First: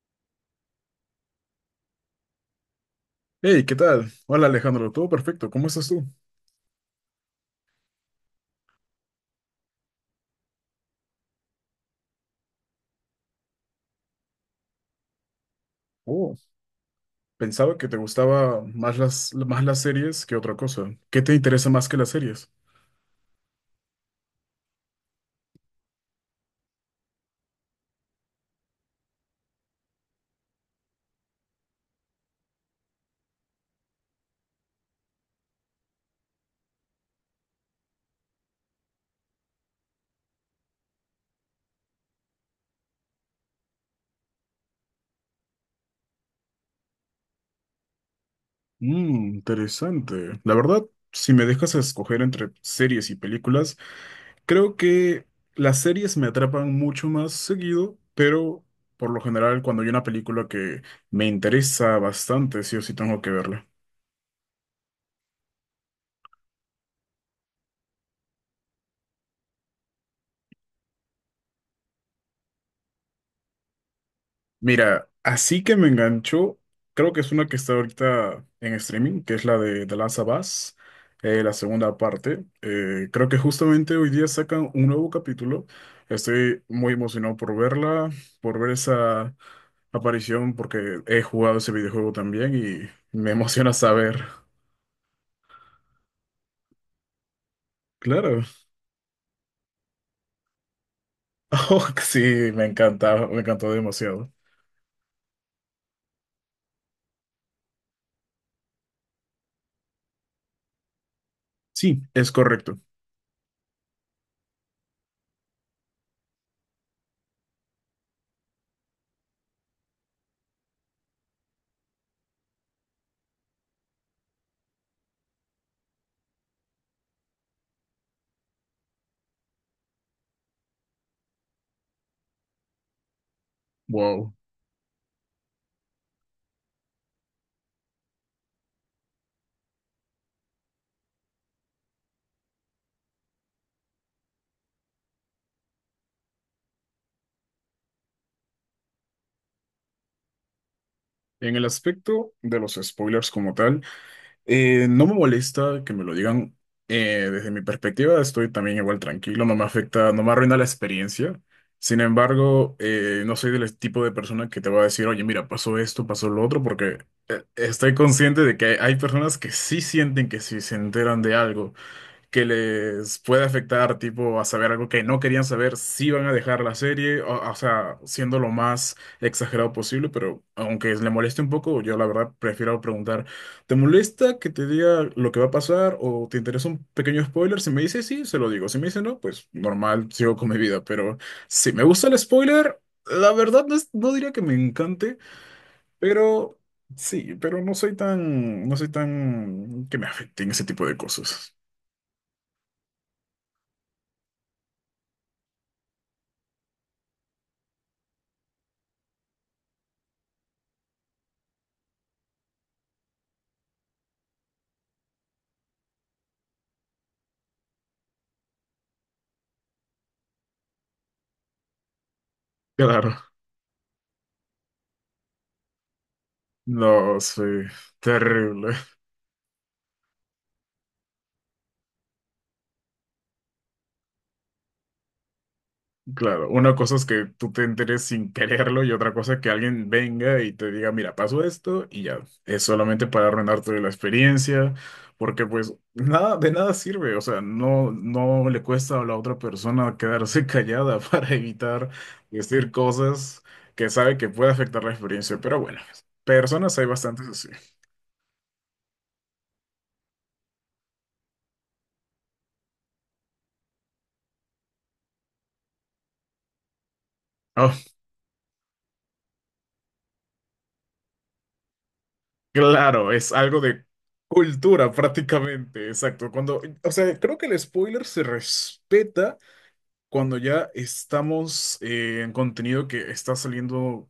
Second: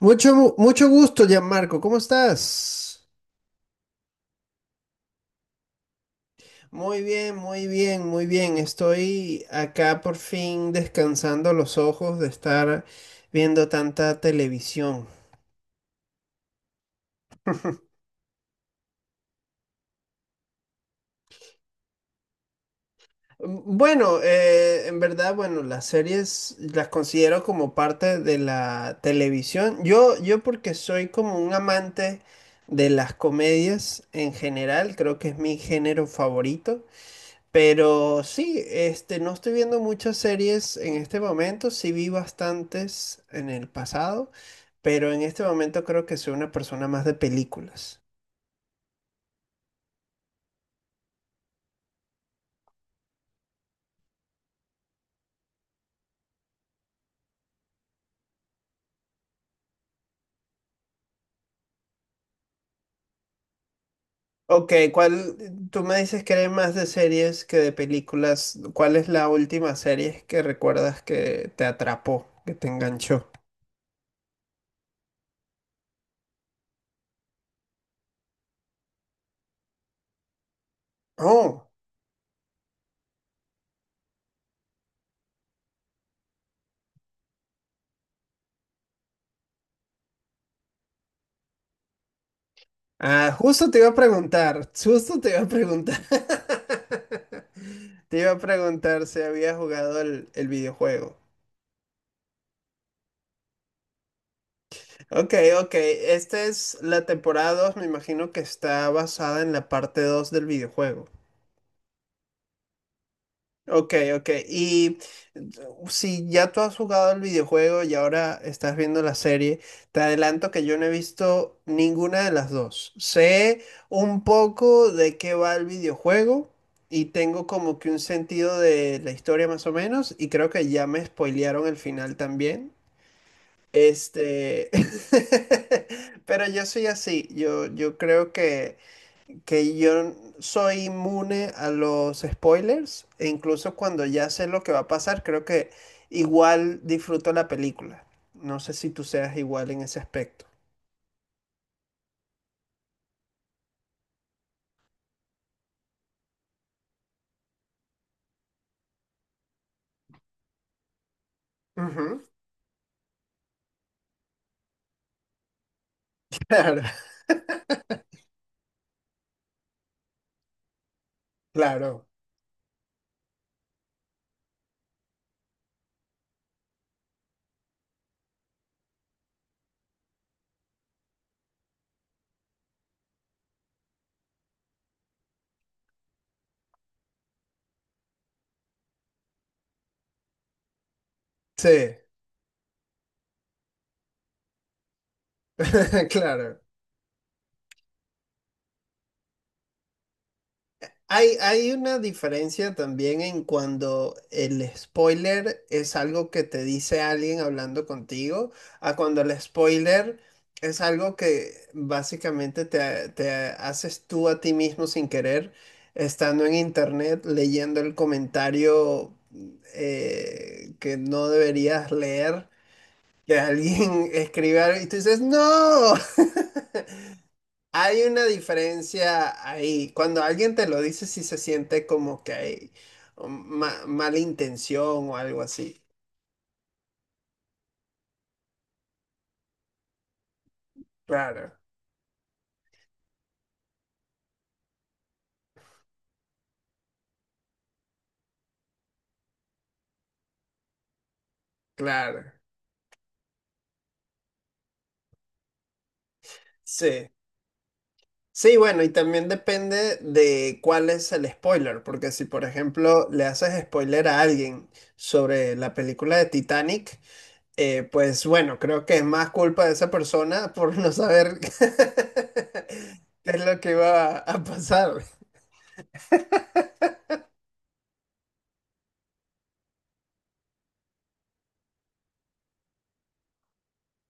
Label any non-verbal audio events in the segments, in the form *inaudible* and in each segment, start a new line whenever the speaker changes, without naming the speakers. Mucho gusto, Gianmarco. ¿Cómo estás?
Hey, ¿qué tal? Hola Alejandro, todo perfecto, ¿cómo estás tú?
Muy bien, muy bien, muy bien. Estoy acá por fin descansando los ojos de estar viendo tanta televisión.
Oh, pensaba que te gustaba más las series que otra cosa. ¿Qué te interesa más que las series?
Bueno, en verdad, bueno, las series las considero como parte de la televisión. Yo porque soy como un amante de las comedias en general, creo que es mi género favorito. Pero sí, no estoy viendo muchas series en este momento, sí vi bastantes en el pasado, pero en este momento creo que soy una persona más de películas.
Mmm, interesante. La verdad, si me dejas escoger entre series y películas, creo que las series me atrapan mucho más seguido, pero por lo general cuando hay una película que me interesa bastante, sí o sí tengo que verla.
Ok, ¿tú me dices que eres más de series que de películas? ¿Cuál es la última serie que recuerdas que te atrapó, que te enganchó?
Mira, así que me enganchó, creo que es una que está ahorita en streaming, que es la de The Last of Us, la
Oh,
segunda parte. Creo que justamente hoy día sacan un nuevo capítulo. Estoy muy emocionado por verla, por ver esa aparición, porque he jugado ese videojuego también y me
ah, justo
emociona
te iba a
saber.
preguntar, justo te iba a preguntar. *laughs* Te iba a
Claro. *laughs*
preguntar si había jugado el videojuego.
Oh, sí, me encanta, me encantó demasiado.
Ok, ok. Esta es la temporada 2, me imagino que está basada en la parte 2 del videojuego.
Sí, es correcto.
Ok, ok. Y si ya tú has jugado el videojuego y ahora estás viendo la serie, te adelanto que yo no he visto ninguna de las dos. Sé un poco de qué va el videojuego y tengo como que un sentido de la historia más o menos y creo que ya me spoilearon el final también.
Wow.
Este, *laughs* pero yo soy así, yo creo que yo soy inmune a los spoilers e incluso cuando ya sé lo que va a pasar, creo que igual disfruto la película. No sé si tú seas igual en ese aspecto.
En el aspecto de los spoilers como tal. No me molesta que me lo digan. Desde mi perspectiva, estoy también igual tranquilo, no me afecta, no me arruina la experiencia. Sin
Ujú,
embargo, no soy del tipo de persona que te va a decir, oye, mira, pasó esto, pasó lo otro,
claro,
porque
*laughs*
estoy consciente de que hay personas que sí sienten que si se enteran de algo
claro,
que les puede afectar, tipo, a saber algo que no querían saber, si van a dejar la serie, o sea, siendo lo más exagerado posible, pero aunque le moleste un poco, yo la verdad prefiero preguntar, ¿te molesta que te diga lo que va a pasar o te interesa un pequeño spoiler? Si me dice sí, se lo digo, si me dice no, pues normal, sigo con mi vida, pero
sí,
si me gusta el spoiler, la verdad no, no diría que me encante,
*laughs* claro.
pero... Sí, pero no soy tan, que me afecten ese tipo de
Hay,
cosas.
hay una diferencia también en cuando el spoiler es algo que te dice alguien hablando contigo, a cuando el spoiler es algo que básicamente te haces tú a ti mismo sin querer, estando en internet, leyendo el comentario que no deberías leer,
Claro.
que alguien *laughs* escribe algo y tú dices, ¡No! *laughs*
No, sí,
Hay una
terrible.
diferencia ahí. Cuando alguien te lo dice, si se siente como que hay mala intención o algo así.
Claro, una cosa es que tú te enteres sin quererlo y otra cosa es que alguien venga y te diga, mira, pasó
Claro,
esto y ya. Es solamente para arruinarte la experiencia, porque pues nada, de nada sirve. O sea, no, no le cuesta a la otra persona quedarse callada *laughs* para evitar
claro.
decir cosas que sabe que puede afectar la experiencia. Pero bueno, personas hay
Sí.
bastantes así.
Sí, bueno, y también depende de cuál es el spoiler, porque si por ejemplo le haces spoiler a alguien sobre la película de Titanic,
Ah,
pues bueno, creo que es más culpa de esa persona por no saber *laughs*
claro,
qué
es
es lo
algo
que
de
va a
cultura
pasar
prácticamente, exacto. Cuando, o sea, creo que el spoiler se respeta cuando ya estamos en contenido que está saliendo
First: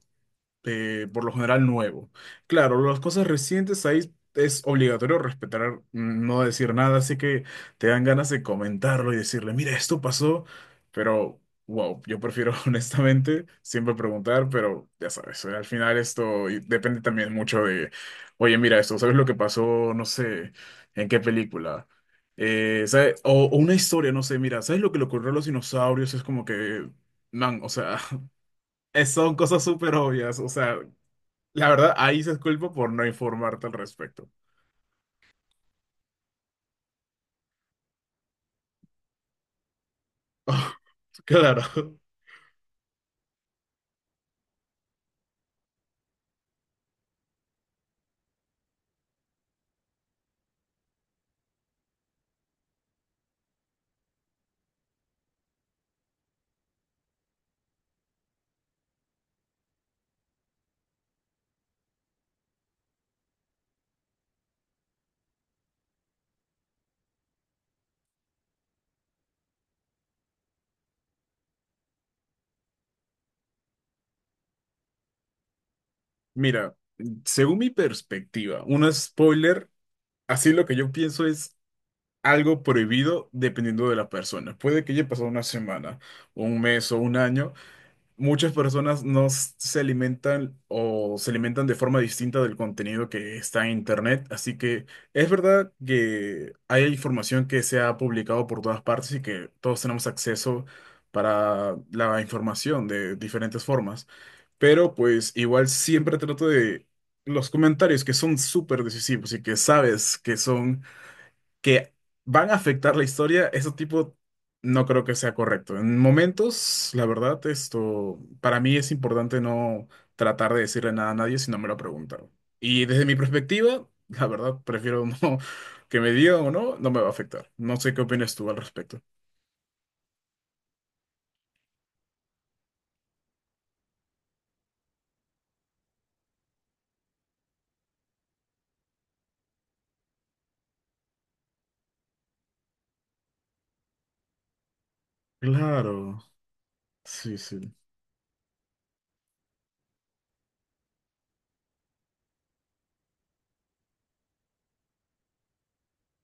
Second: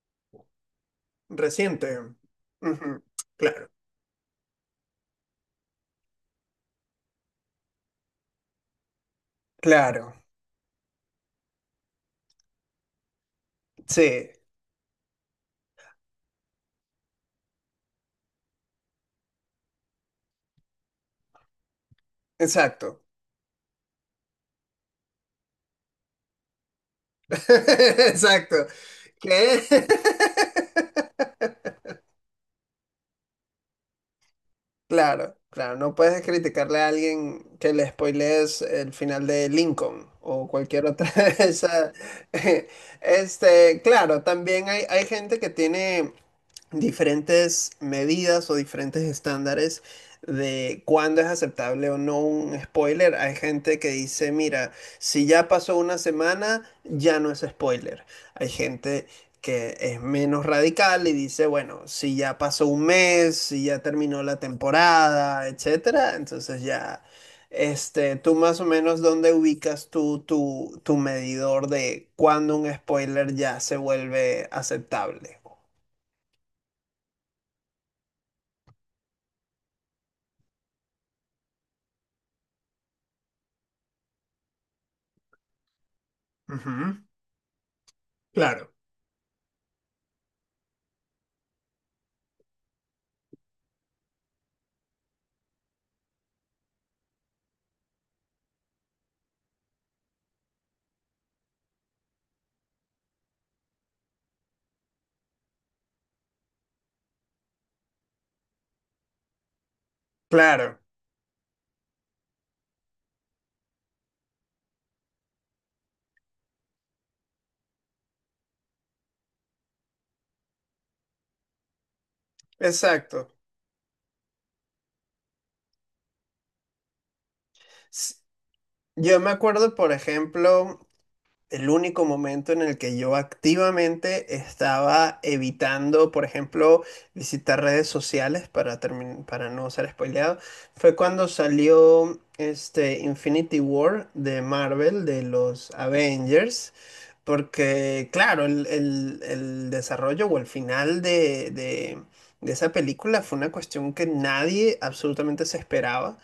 por lo general
reciente.
nuevo. Claro, las
Ujú.
cosas
Claro.
recientes ahí es obligatorio respetar, no decir nada, así que te dan ganas de comentarlo y decirle, mira, esto
Claro,
pasó, pero wow, yo prefiero *laughs* honestamente siempre
sí,
preguntar, pero ya sabes, al final esto y depende también mucho de, oye, mira esto, ¿sabes lo que pasó? No sé, ¿en qué película? Eh,
exacto.
¿sabe- O, o una historia, no sé, mira, ¿sabes lo que le ocurrió a los dinosaurios? Es como que,
*laughs*
man, o sea, *laughs*
Exacto.
Son
¿Qué?
cosas súper obvias, o
*laughs*
sea, la verdad, ahí se disculpa por no informarte al respecto.
Claro, claro, no puedes criticarle a alguien que le spoilees el final de Lincoln o
*laughs*
cualquier otra *laughs* de esa.
Claro.
*laughs* Claro, también hay gente que tiene diferentes medidas o diferentes estándares de cuándo es aceptable o no un spoiler. Hay gente que dice, mira, si ya pasó una semana, ya no es spoiler. Hay gente que es menos radical y dice, bueno, si ya pasó un mes, si ya terminó la temporada, etcétera, entonces ya, tú más o menos dónde ubicas tú tu medidor de cuándo un spoiler ya se vuelve aceptable.
Mira, según mi perspectiva, un spoiler, así lo que yo pienso es algo prohibido dependiendo de la persona. Puede que haya pasado una semana, un mes o un año. Muchas personas no s- se alimentan o se alimentan de forma distinta del contenido que está en Internet, así que es verdad que hay información que se ha publicado por todas partes y que todos tenemos acceso para la información de diferentes formas, pero pues igual siempre trato de los comentarios que son súper decisivos y que sabes que
Claro.
son que van a afectar la historia, eso tipo no creo que sea correcto. En momentos, la verdad, esto para mí es importante no tratar de decirle nada a nadie si no me lo preguntaron. Y desde mi
Exacto.
perspectiva, la verdad, prefiero *laughs* no que me digan o no, no me va a afectar. No sé qué
S-
opinas tú al respecto.
Yo me acuerdo, por ejemplo, el único momento en el que yo activamente estaba evitando, por ejemplo, visitar redes sociales para, para no ser spoileado, fue cuando salió este Infinity War de Marvel, de los
Claro,
Avengers,
sí, sí,
porque claro, el desarrollo o el final de esa película fue una cuestión que nadie absolutamente se esperaba.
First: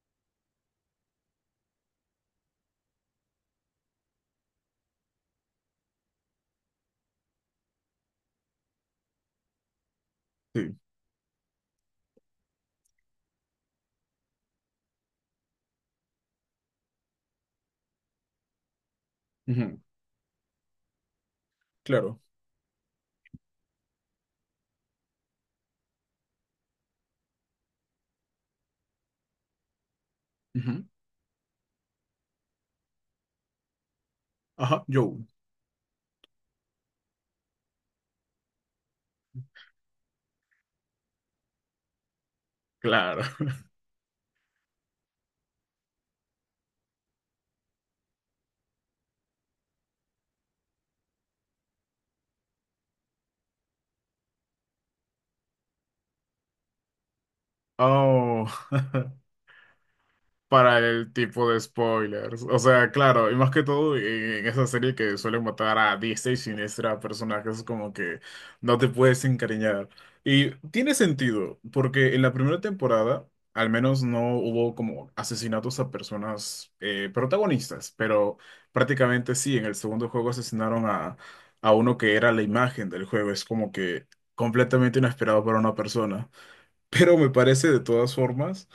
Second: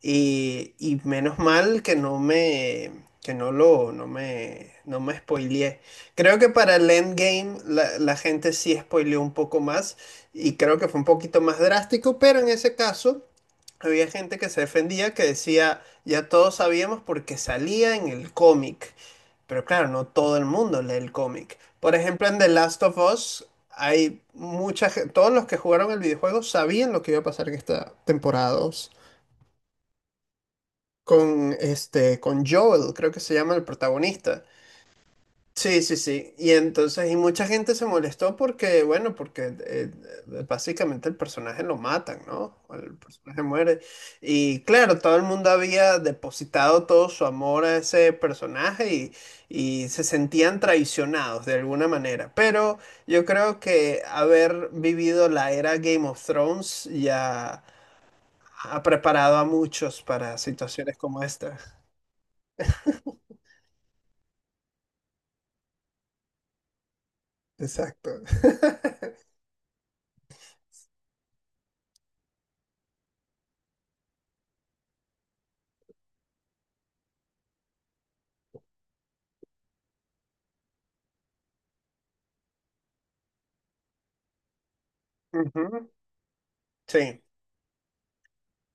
Y menos mal que no me, que no lo, no me, no me spoileé. Creo que para el endgame la gente sí spoileó un poco más y
sí.
creo que fue un poquito más drástico, pero en ese caso había gente que se defendía que decía, ya todos sabíamos porque salía en el cómic. Pero
Ujú.
claro, no todo el mundo lee el cómic. Por
Claro.
ejemplo, en The Last of Us hay mucha gente, todos los que jugaron el videojuego sabían lo que iba a pasar en esta temporada 2
Ujú.
con Joel, creo que se llama el protagonista.
Ajá, yo.
Sí, sí, sí. Y entonces, y mucha gente se molestó porque, bueno, porque básicamente el personaje lo matan, ¿no? El
Claro.
personaje
*laughs*
muere. Y claro, todo el mundo había depositado todo su amor a ese personaje y se sentían traicionados de alguna manera. Pero yo creo que haber vivido la era Game of Thrones ya
Oh.
ha
*laughs*
preparado a muchos para
Para
situaciones
el
como
tipo
esta.
de spoilers. O sea, claro, y más que todo en, esa serie que suelen matar a diestra y siniestra a personajes como
Exacto.
que no te puedes encariñar. Y tiene sentido, porque en la primera temporada al menos no hubo como asesinatos a personas protagonistas, pero prácticamente sí, en el segundo juego asesinaron a uno que era la imagen del juego. Es como que completamente
*laughs*
inesperado para una
Ujú.
persona. *laughs* Pero
Sí,
me parece de todas formas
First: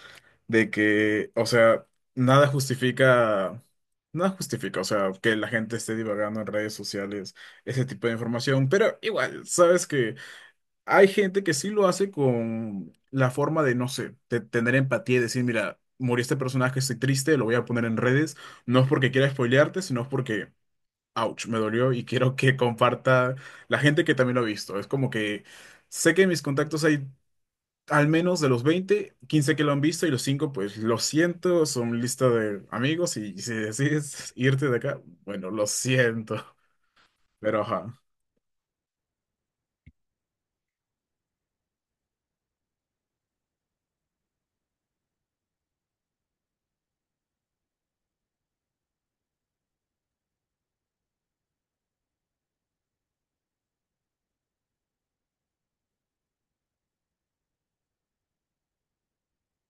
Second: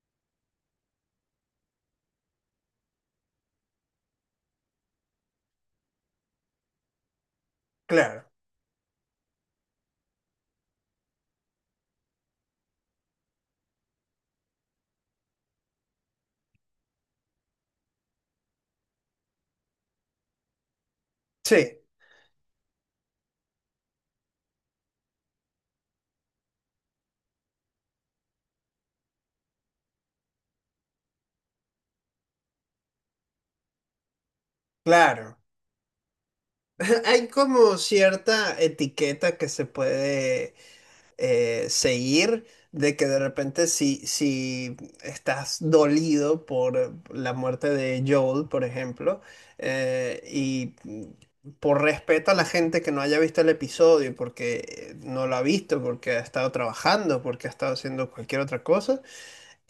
de que, o sea, nada justifica, nada justifica, o sea, que la gente esté divagando en redes sociales ese tipo de
claro.
información, pero igual, sabes que hay gente que sí lo hace con la forma de, no sé, de tener empatía y decir, mira, murió este personaje, estoy triste, lo voy a poner en redes, no es porque quiera spoilearte, sino es porque, ouch,
Sí,
me dolió y *laughs* quiero que comparta la gente que también lo ha visto, es como que... Sé que en mis contactos hay al menos de los 20, 15 que lo han visto y los 5, pues lo siento, son lista de amigos y si decides irte de acá,
claro.
bueno, lo siento.
*laughs* Hay
Pero
como
ajá,
cierta etiqueta que se puede seguir, de que de repente si, estás dolido por la muerte de Joel, por ejemplo, y por respeto a la gente que no haya visto el episodio, porque no lo ha visto, porque ha estado trabajando, porque ha estado haciendo cualquier otra cosa,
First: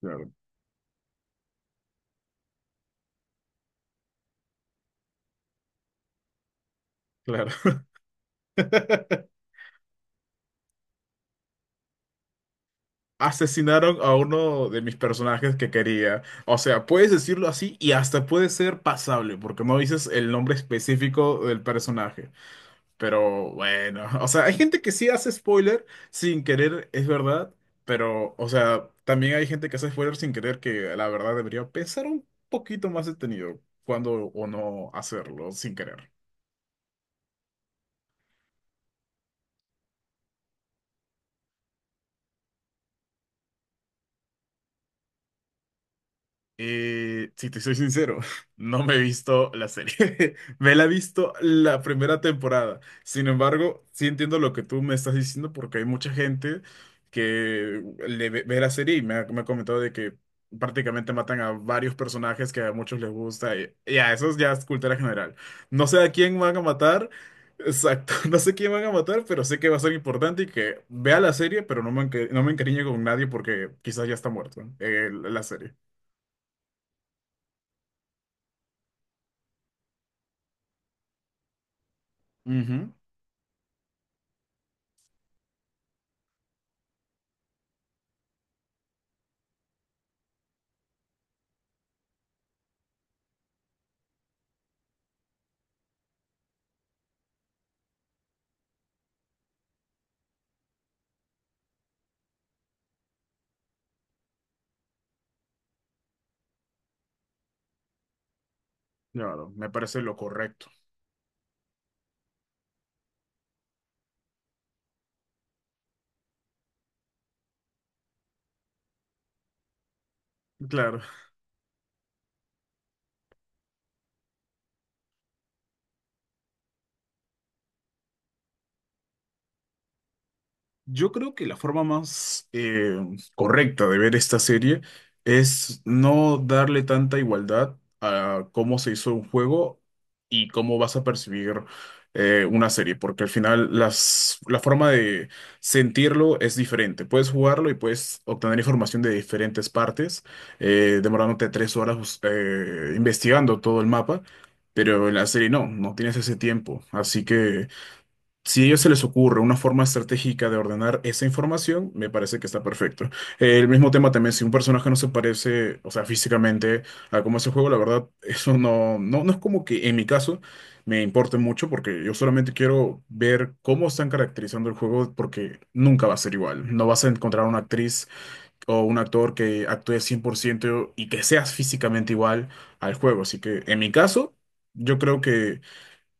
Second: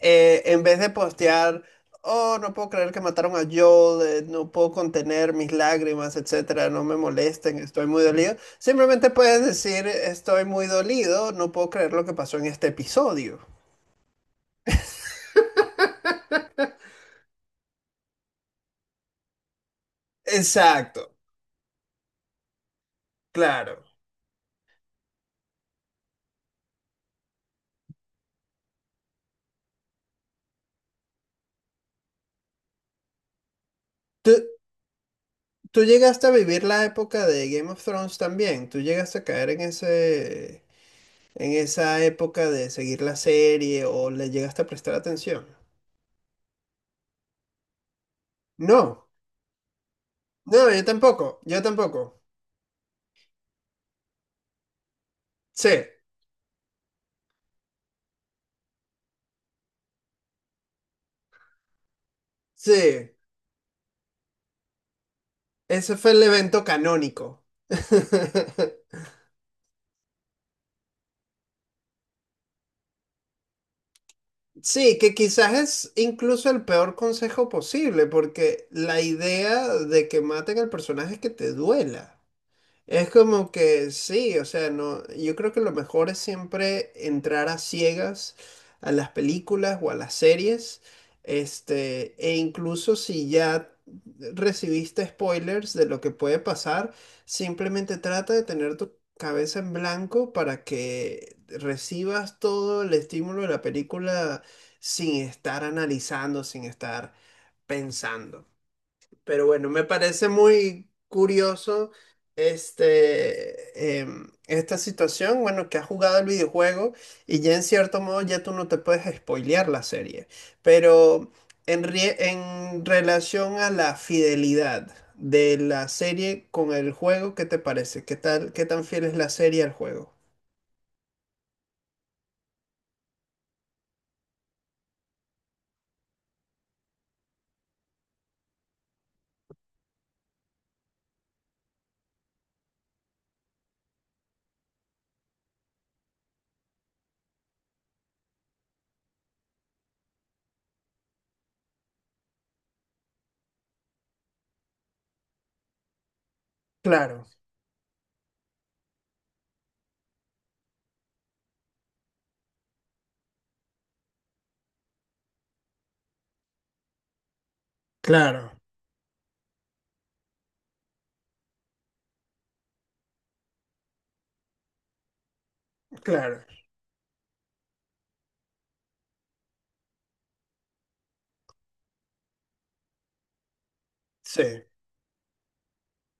claro,
en vez de postear, oh, no puedo creer que mataron a Joel, no puedo contener mis lágrimas, etcétera, no me molesten,
claro.
estoy muy dolido. Simplemente puedes
*laughs*
decir, estoy muy dolido, no puedo creer lo que pasó en este episodio.
Asesinaron a uno de mis personajes que quería. O sea, puedes decirlo así y hasta puede ser pasable, porque no dices el nombre
Exacto,
específico del personaje. Pero
claro.
bueno, *laughs* o sea, hay gente que sí hace spoiler sin querer, es verdad, pero, o sea, también hay gente que hace spoiler sin querer que la verdad debería pensar un poquito más detenido cuando
¿Tú,
o no hacerlo sin
tú
querer.
llegaste a vivir la época de Game of Thrones también? ¿Tú llegaste a caer en esa época de seguir la serie o le llegaste a prestar atención?
Si te soy sincero, *laughs* no me he
No,
visto la serie. *laughs*
no,
Me
yo
la he visto
tampoco, yo
la
tampoco.
primera temporada. Sin embargo, sí entiendo lo que tú me estás diciendo
Sí,
porque hay mucha gente que ve la serie y me ha comentado de que prácticamente matan a varios personajes que a muchos
sí.
les gusta. Y a eso ya es cultura general. No
Ese
sé a
fue el
quién van a
evento
matar.
canónico.
Exacto, *laughs* no sé quién van
*laughs*
a matar, pero sé que va a ser importante y que vea la serie, pero no me encariñe con nadie porque quizás ya está muerto
Sí, que
la
quizás
serie.
es incluso el peor consejo posible, porque la idea de que maten al personaje es que te duela. Es como que sí, o sea, no, yo creo que lo mejor es siempre entrar a ciegas a las películas o a las series, e incluso si ya recibiste spoilers de lo que puede pasar, simplemente trata de tener tu cabeza en blanco para que recibas todo el estímulo de la película sin estar analizando, sin estar pensando. Pero
Claro,
bueno,
me
me
parece lo
parece
correcto.
muy curioso esta situación, bueno, que has jugado el videojuego y ya en cierto modo ya tú no te puedes spoilear la serie,
Claro,
pero en relación a la fidelidad de la serie con el juego, ¿qué te parece? ¿Qué tal, qué tan fiel es la serie al juego?
yo creo que la forma más correcta de ver esta serie es no darle tanta igualdad a cómo se hizo un juego y cómo vas a percibir una serie, porque al final la forma de sentirlo es diferente. Puedes jugarlo y puedes obtener información de diferentes partes, demorándote 3 horas investigando todo el mapa. Pero en la serie no, no tienes ese tiempo.
Claro,
Así que si a ellos se les ocurre una forma estratégica de ordenar esa información, me parece que está perfecto. El mismo tema también, si un personaje no se parece, o sea, físicamente a cómo es el juego, la verdad, *laughs*
claro,
eso no, no, no es como que en mi caso me importe mucho, porque yo solamente quiero ver cómo están caracterizando el juego, porque nunca va a ser
claro.
igual. No vas a encontrar una actriz o un actor que actúe 100% y que seas físicamente igual al juego. Así que en mi caso,
Sí,
yo creo que...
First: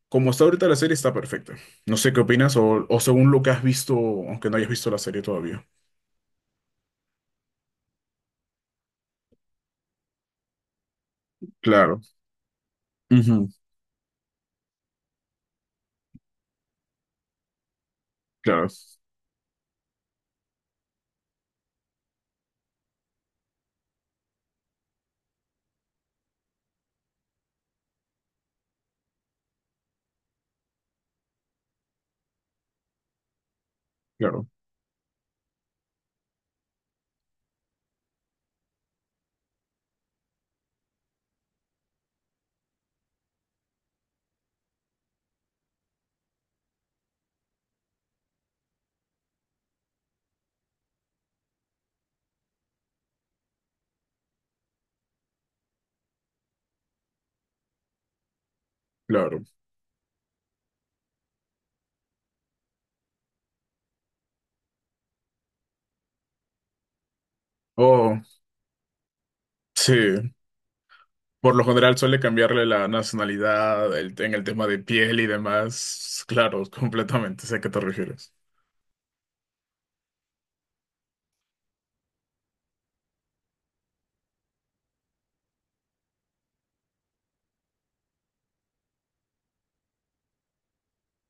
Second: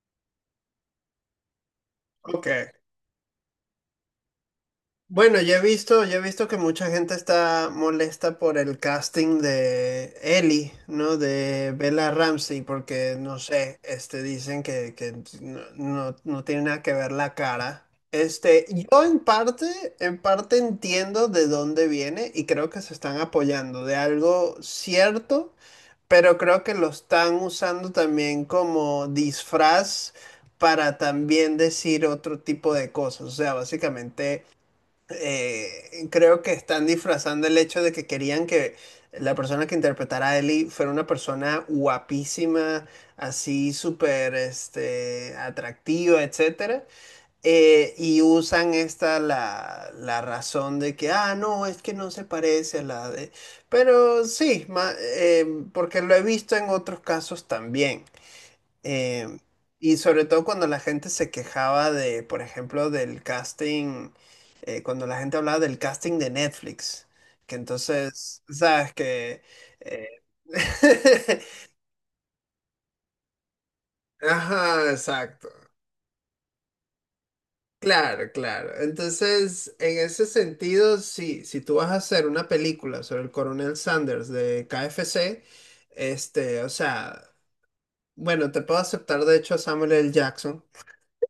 Como está ahorita la serie, está perfecta. No sé qué
ok.
opinas o, según lo que has visto, aunque no hayas visto la serie
Bueno, yo he
todavía.
visto, yo he visto que mucha gente está molesta por el casting de Ellie, ¿no? De
Claro,
Bella Ramsey, porque no
ujú,
sé, dicen que no tiene nada que ver la cara.
claro,
Yo en parte entiendo de dónde viene y creo que se están apoyando de algo cierto, pero creo que lo están usando también como disfraz para también decir otro tipo de cosas. O sea, básicamente
claro,
creo que están disfrazando el hecho de que querían que la persona que interpretara a Ellie fuera una persona guapísima, así súper atractiva, etcétera. Y usan la razón de que, ah, no, es que no se parece a la de... Pero sí, porque lo he visto en otros casos también. Em,
claro.
y sobre todo cuando la gente se quejaba de, por ejemplo, del casting, cuando la gente hablaba del casting de Netflix, que
Oh,
entonces, sabes que... eh,
sí. Por lo
*laughs*
general suele cambiarle la nacionalidad en el tema de
Ajá,
piel y
exacto.
demás. Claro, *laughs* completamente. Sé a qué te
Claro,
refieres.
claro. Entonces, en ese sentido, sí, si tú vas a hacer una película sobre el coronel Sanders de KFC, o sea, bueno, te puedo aceptar de hecho a Samuel L. Jackson.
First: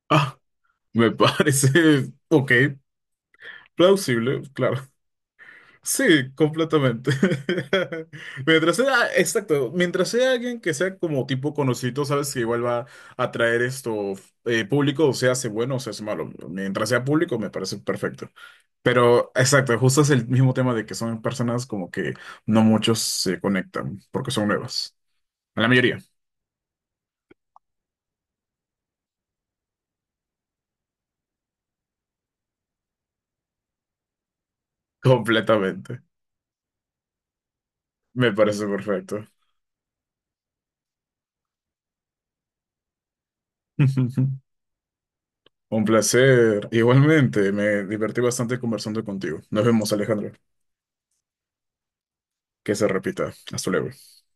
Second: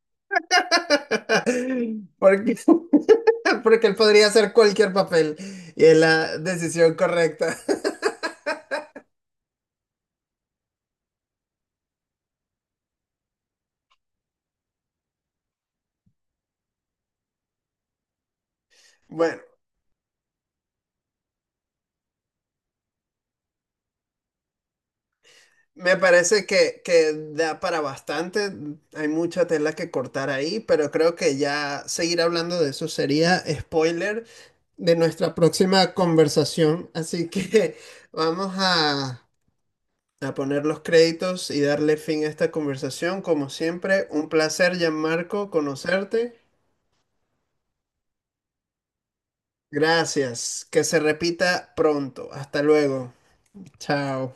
Ah, me
*laughs*
parece, ok,
Porque *laughs* *laughs* Porque él podría
plausible,
hacer
claro.
cualquier papel y es
Sí,
la decisión
completamente.
correcta.
*laughs*
*laughs*
Mientras sea, exacto, mientras sea alguien que sea como tipo conocido, sabes que igual va a atraer esto público, o sea, hace bueno o se hace malo. Mientras sea público, me parece perfecto. Pero
Bueno,
exacto, justo es el mismo tema de que son personas como que no muchos se conectan porque son nuevas. La
me
mayoría,
parece que da para bastante. Hay mucha tela que cortar ahí, pero creo que ya seguir hablando de eso sería spoiler de
*laughs*
nuestra próxima
completamente.
conversación. Así que *laughs*
Me
vamos
parece
a,
perfecto.
a poner los créditos y darle fin a esta conversación. Como siempre, un
*laughs*
placer, Gianmarco,
Un
conocerte.
placer. Igualmente, me divertí bastante conversando contigo. Nos vemos, Alejandro.
Gracias. Que se repita pronto. Hasta
Que se
luego.
repita. Hasta luego.
Chao.